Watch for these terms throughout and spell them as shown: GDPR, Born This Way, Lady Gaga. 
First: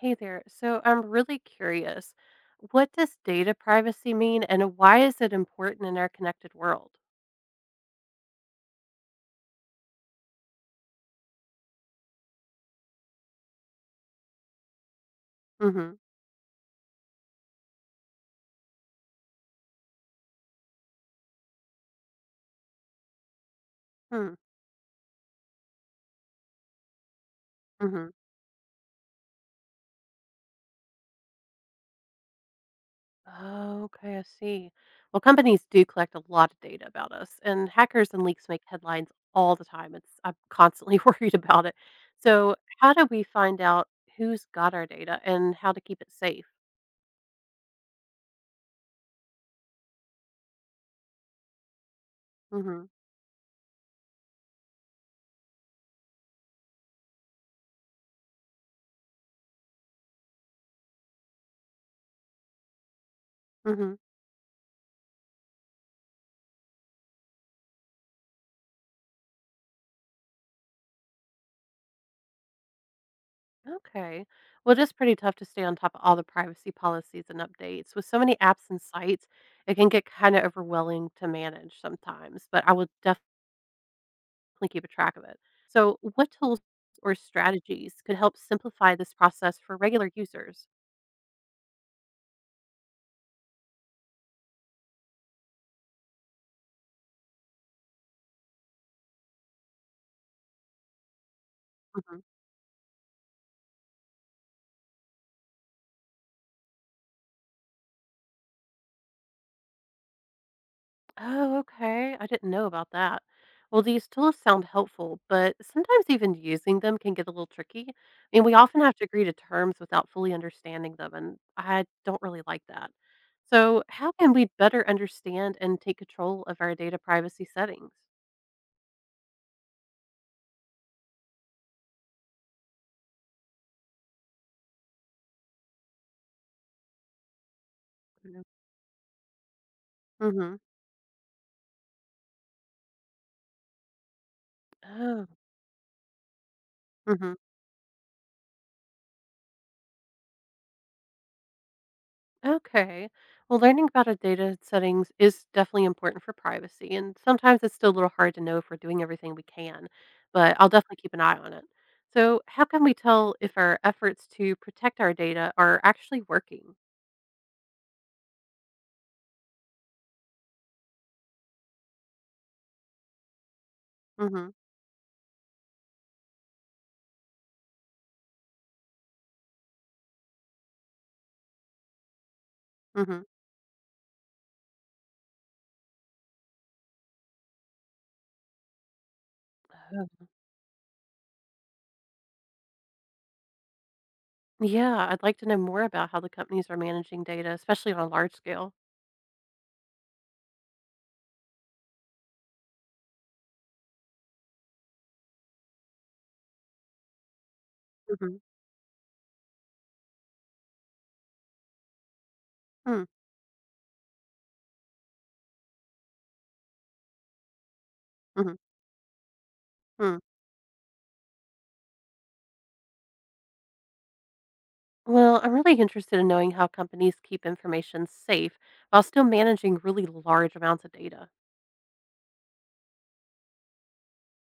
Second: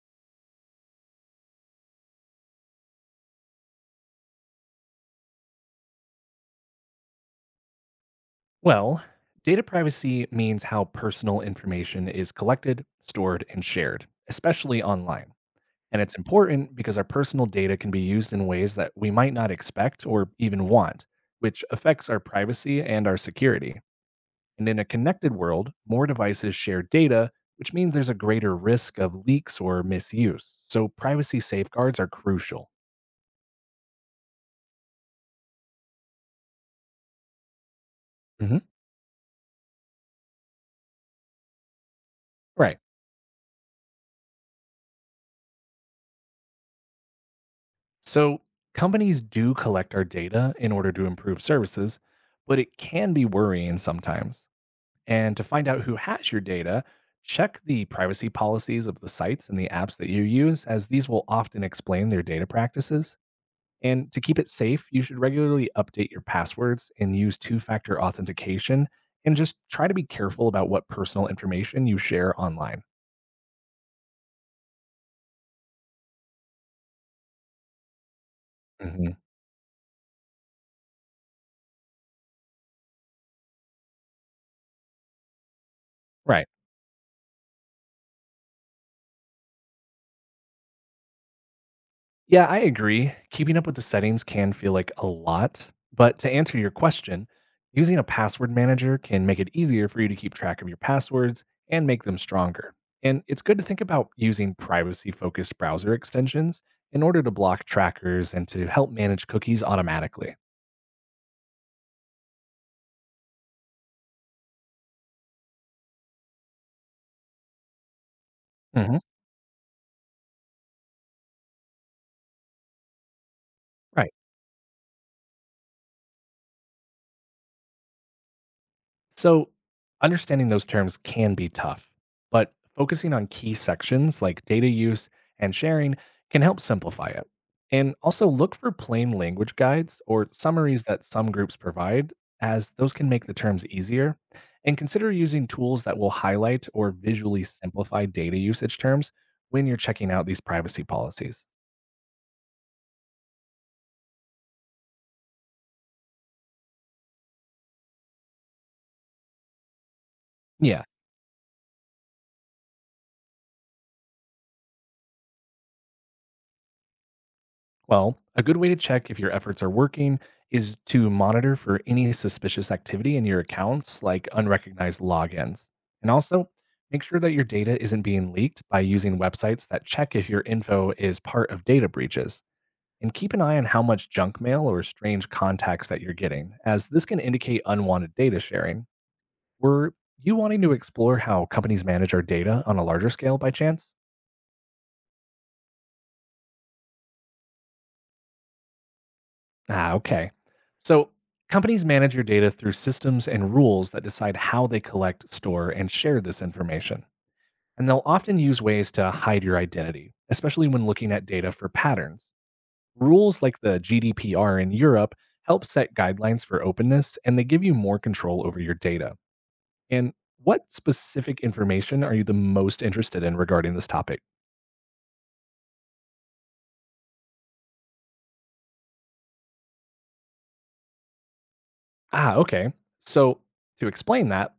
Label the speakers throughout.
Speaker 1: Hey there. So I'm really curious. What does data privacy mean and why is it important in our connected world?
Speaker 2: Well, data privacy means how personal information is collected, stored, and shared, especially online.
Speaker 1: Mm-hmm.
Speaker 2: And it's important because our personal data can be used in ways that we might not expect or even want, which affects our privacy and our security.
Speaker 1: Hmm.
Speaker 2: And in a connected world, more devices share data, which means
Speaker 1: Mm-hmm.
Speaker 2: there's a greater risk of leaks or misuse. So privacy safeguards are crucial.
Speaker 1: Oh, okay, I see. Well, companies do collect a lot of data about us, and hackers and leaks
Speaker 2: Mhm.
Speaker 1: make headlines all the time. It's I'm constantly worried about it. So
Speaker 2: Right.
Speaker 1: how do we find out who's got our data and how to keep it safe?
Speaker 2: So, companies do collect our data in order to improve services, but it
Speaker 1: Mm-hmm.
Speaker 2: can be worrying sometimes. And to find out who has your data, check the privacy policies of the sites and the apps that you use, as these will often explain their data practices.
Speaker 1: Mm-hmm.
Speaker 2: And to keep it safe, you should regularly update your passwords and use two factor authentication. And just try to be careful about what personal information you share online.
Speaker 1: Okay. Well, it is pretty tough to stay on top of all the privacy policies and updates. With so many apps and
Speaker 2: Mhm.
Speaker 1: sites, it can get kind of overwhelming to manage sometimes, but I will definitely keep a track of it. So, what
Speaker 2: Right.
Speaker 1: tools or strategies could help simplify this process for regular users?
Speaker 2: Yeah, I agree. Keeping up with the settings can feel like a lot. But to answer your question, using a password manager can make it easier for you to keep track of your passwords and make them stronger. And it's good to think about using privacy focused browser extensions in order to block trackers and to help manage cookies automatically.
Speaker 1: Oh, okay. I didn't know about that. Well, these tools sound helpful, but sometimes even using them can get a little tricky. I mean, we often have
Speaker 2: Mhm.
Speaker 1: to agree to terms without fully understanding them, and I don't really like that. So, how
Speaker 2: Right.
Speaker 1: can we better understand and take control of our data privacy settings?
Speaker 2: So, understanding those terms can be tough, but focusing on key sections like data use and sharing can help simplify it. And also
Speaker 1: Mm.
Speaker 2: look for plain language guides or
Speaker 1: Mm-hmm.
Speaker 2: summaries that some groups provide, as those can make the terms easier. And consider
Speaker 1: Oh.
Speaker 2: using tools that will highlight or
Speaker 1: Mm-hmm.
Speaker 2: visually simplify data usage terms when you're checking out these privacy policies.
Speaker 1: Okay. Well, learning about our data settings is definitely important for privacy, and sometimes it's still a little hard to know if we're doing everything we can, but I'll
Speaker 2: Yeah,
Speaker 1: definitely keep an eye on it. So, how can we tell if our efforts to protect our data are actually working?
Speaker 2: well, a good way to check if your efforts are working is to monitor for any suspicious activity in your accounts, like
Speaker 1: Hmm.
Speaker 2: unrecognized logins. And also, make sure that your data isn't being leaked by using websites that check if your info is part of data breaches. And
Speaker 1: Hmm.
Speaker 2: keep an eye on how much junk mail or strange contacts that you're getting, as this can indicate unwanted data sharing. Were
Speaker 1: Oh.
Speaker 2: you wanting to explore how companies manage our data on a larger scale by chance?
Speaker 1: Yeah, I'd like to know more about how the companies are managing data, especially on a large scale.
Speaker 2: Ah, okay. So companies manage your data through systems and rules that decide how they collect, store, and share this information. And they'll
Speaker 1: Hmm.
Speaker 2: often use ways to hide your identity, especially when looking at data for patterns.
Speaker 1: Hmm.
Speaker 2: Rules like the GDPR in Europe help set guidelines for openness and they give you more control
Speaker 1: Hmm.
Speaker 2: over your data. And
Speaker 1: Hmm.
Speaker 2: what specific information are you the most interested in regarding this topic?
Speaker 1: Well, I'm really interested in knowing how companies keep information safe while still managing really large amounts of data.
Speaker 2: Ah, okay. So, to explain that,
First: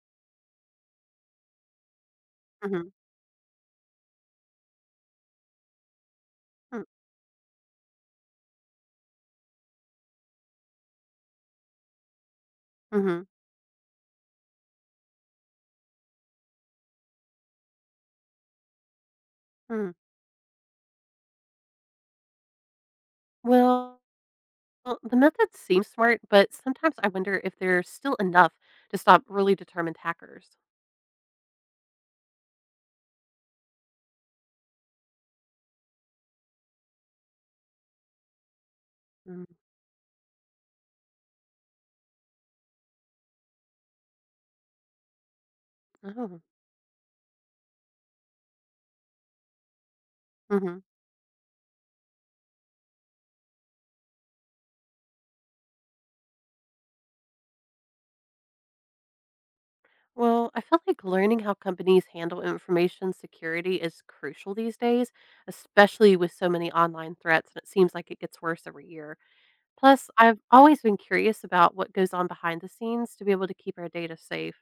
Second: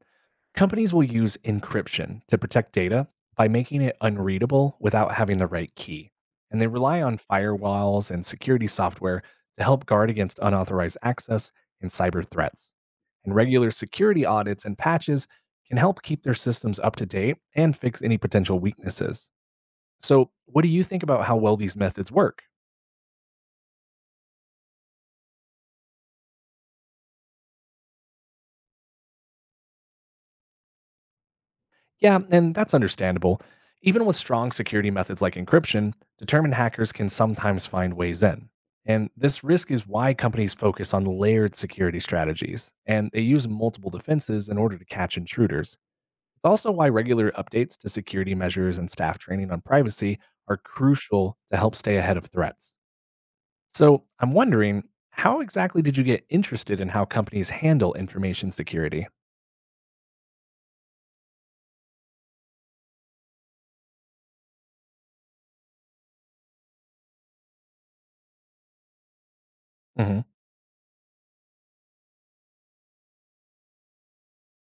Speaker 2: companies will use encryption to protect
Speaker 1: Hmm.
Speaker 2: data by making it unreadable without having the right key. And they rely on firewalls and security software to help guard against unauthorized access and cyber threats.
Speaker 1: Mhm.
Speaker 2: And regular security audits and patches can help keep their systems up to date and fix any potential weaknesses.
Speaker 1: Mm.
Speaker 2: So, what do you think about how well these methods work?
Speaker 1: Well, well, the method seems smart, but sometimes I wonder if there's still enough to stop really determined hackers.
Speaker 2: Yeah, and that's understandable. Even with strong security methods like encryption, determined hackers can sometimes find ways in. And
Speaker 1: Mm.
Speaker 2: this risk is why companies focus on layered security strategies, and they use multiple defenses in order to catch intruders.
Speaker 1: Oh.
Speaker 2: It's also why regular updates to security measures and staff training on privacy are
Speaker 1: Mhm.
Speaker 2: crucial to help stay ahead of threats. So, I'm wondering, how exactly did you get interested in how companies handle information security?
Speaker 1: Well, I feel like learning how companies handle information security is crucial these days, especially with so many online threats, and it seems like it gets worse every year. Plus,
Speaker 2: Mm-hmm.
Speaker 1: I've always been curious about what goes on behind the scenes to be able to keep our data safe.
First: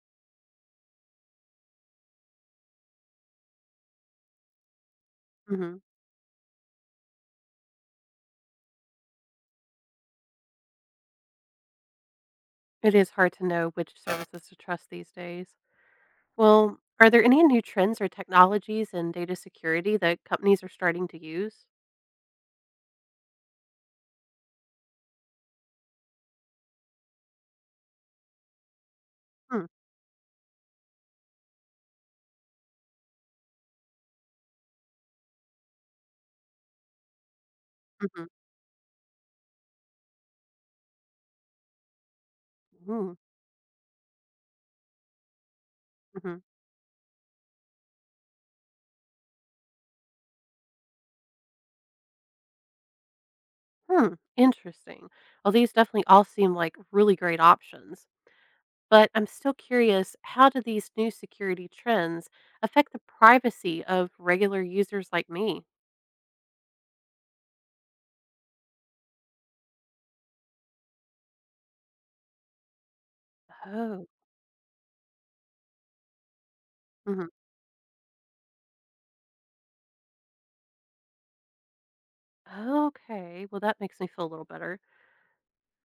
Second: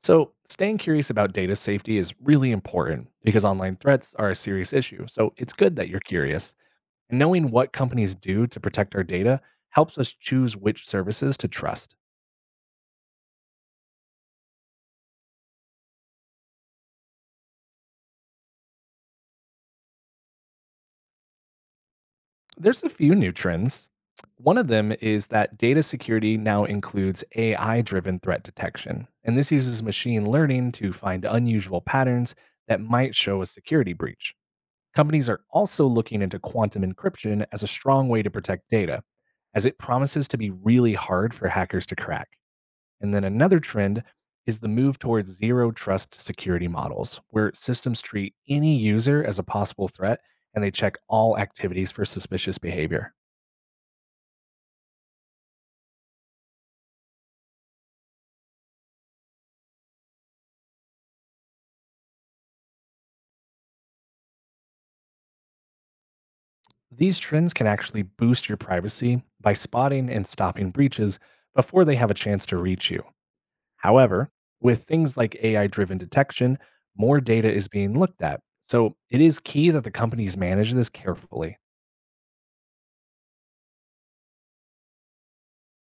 Speaker 2: So, staying curious about data safety is really important because online threats are a serious issue. So, it's good
Speaker 1: Mhm.
Speaker 2: that you're curious. And knowing what companies do to protect our data helps us choose which services to trust.
Speaker 1: It is hard to know which services to trust these days. Well, are there any new trends or technologies in data security that companies are starting to use?
Speaker 2: There's a few new trends. One of them is that data security now includes AI driven threat detection. And this
Speaker 1: Hmm.
Speaker 2: uses machine learning to find unusual patterns that might show a security breach. Companies are also looking into quantum encryption as a strong way to
Speaker 1: Mm-hmm.
Speaker 2: protect data, as it promises to be really hard for hackers to crack. And
Speaker 1: Mm.
Speaker 2: then another trend is the move towards zero trust
Speaker 1: Hmm. Hmm.
Speaker 2: security models, where systems treat any user as a possible threat and they check all activities for suspicious behavior.
Speaker 1: Hmm. Interesting. Well, these definitely all seem like really great options. But I'm still curious, how do these new security trends affect the privacy of regular users like me?
Speaker 2: These trends can actually boost your privacy by spotting and stopping breaches before they have a chance to reach you.
Speaker 1: Oh.
Speaker 2: However, with things like AI driven detection, more
Speaker 1: Mhm.
Speaker 2: data is being looked at. So it is key that the companies manage this carefully.
Speaker 1: Okay. Well, that makes me feel a little better.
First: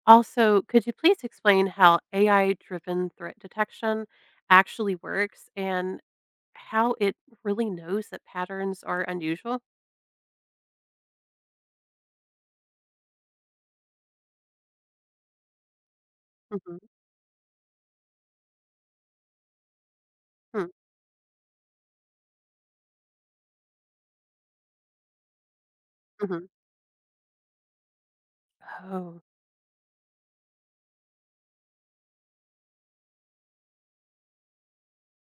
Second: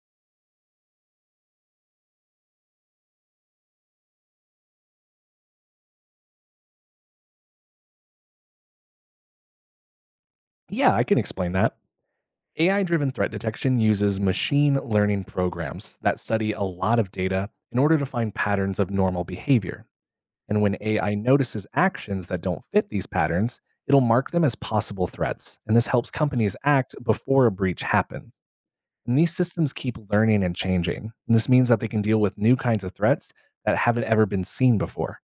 Speaker 1: Also, could you please explain how AI driven threat detection actually works and how it really knows that patterns are unusual?
Speaker 2: Yeah, I can explain that. AI driven threat detection uses machine learning programs that study a
Speaker 1: Mhm.
Speaker 2: lot of data in order to find patterns of normal behavior. And
Speaker 1: Hmm.
Speaker 2: when AI notices actions that don't fit these patterns, it'll mark them as possible threats. And this helps
Speaker 1: Mhm.
Speaker 2: companies act before a breach happens. And
Speaker 1: Oh.
Speaker 2: these systems keep learning and changing. And this means that they can deal with new kinds of threats that haven't ever been seen before.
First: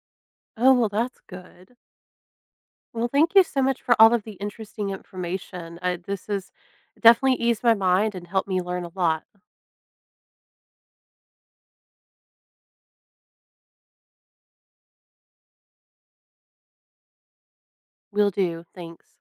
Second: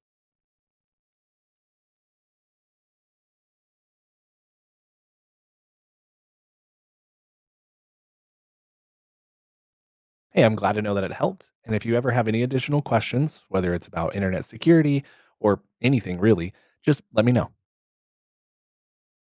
Speaker 1: Oh, well, that's good. Well, thank you so much for all of the interesting information. This has definitely eased my mind and helped me learn a lot.
Speaker 2: Hey, I'm glad to know that it helped. And if you ever have any additional questions, whether it's about internet security or anything really, just let me know.
Speaker 1: Will do. Thanks.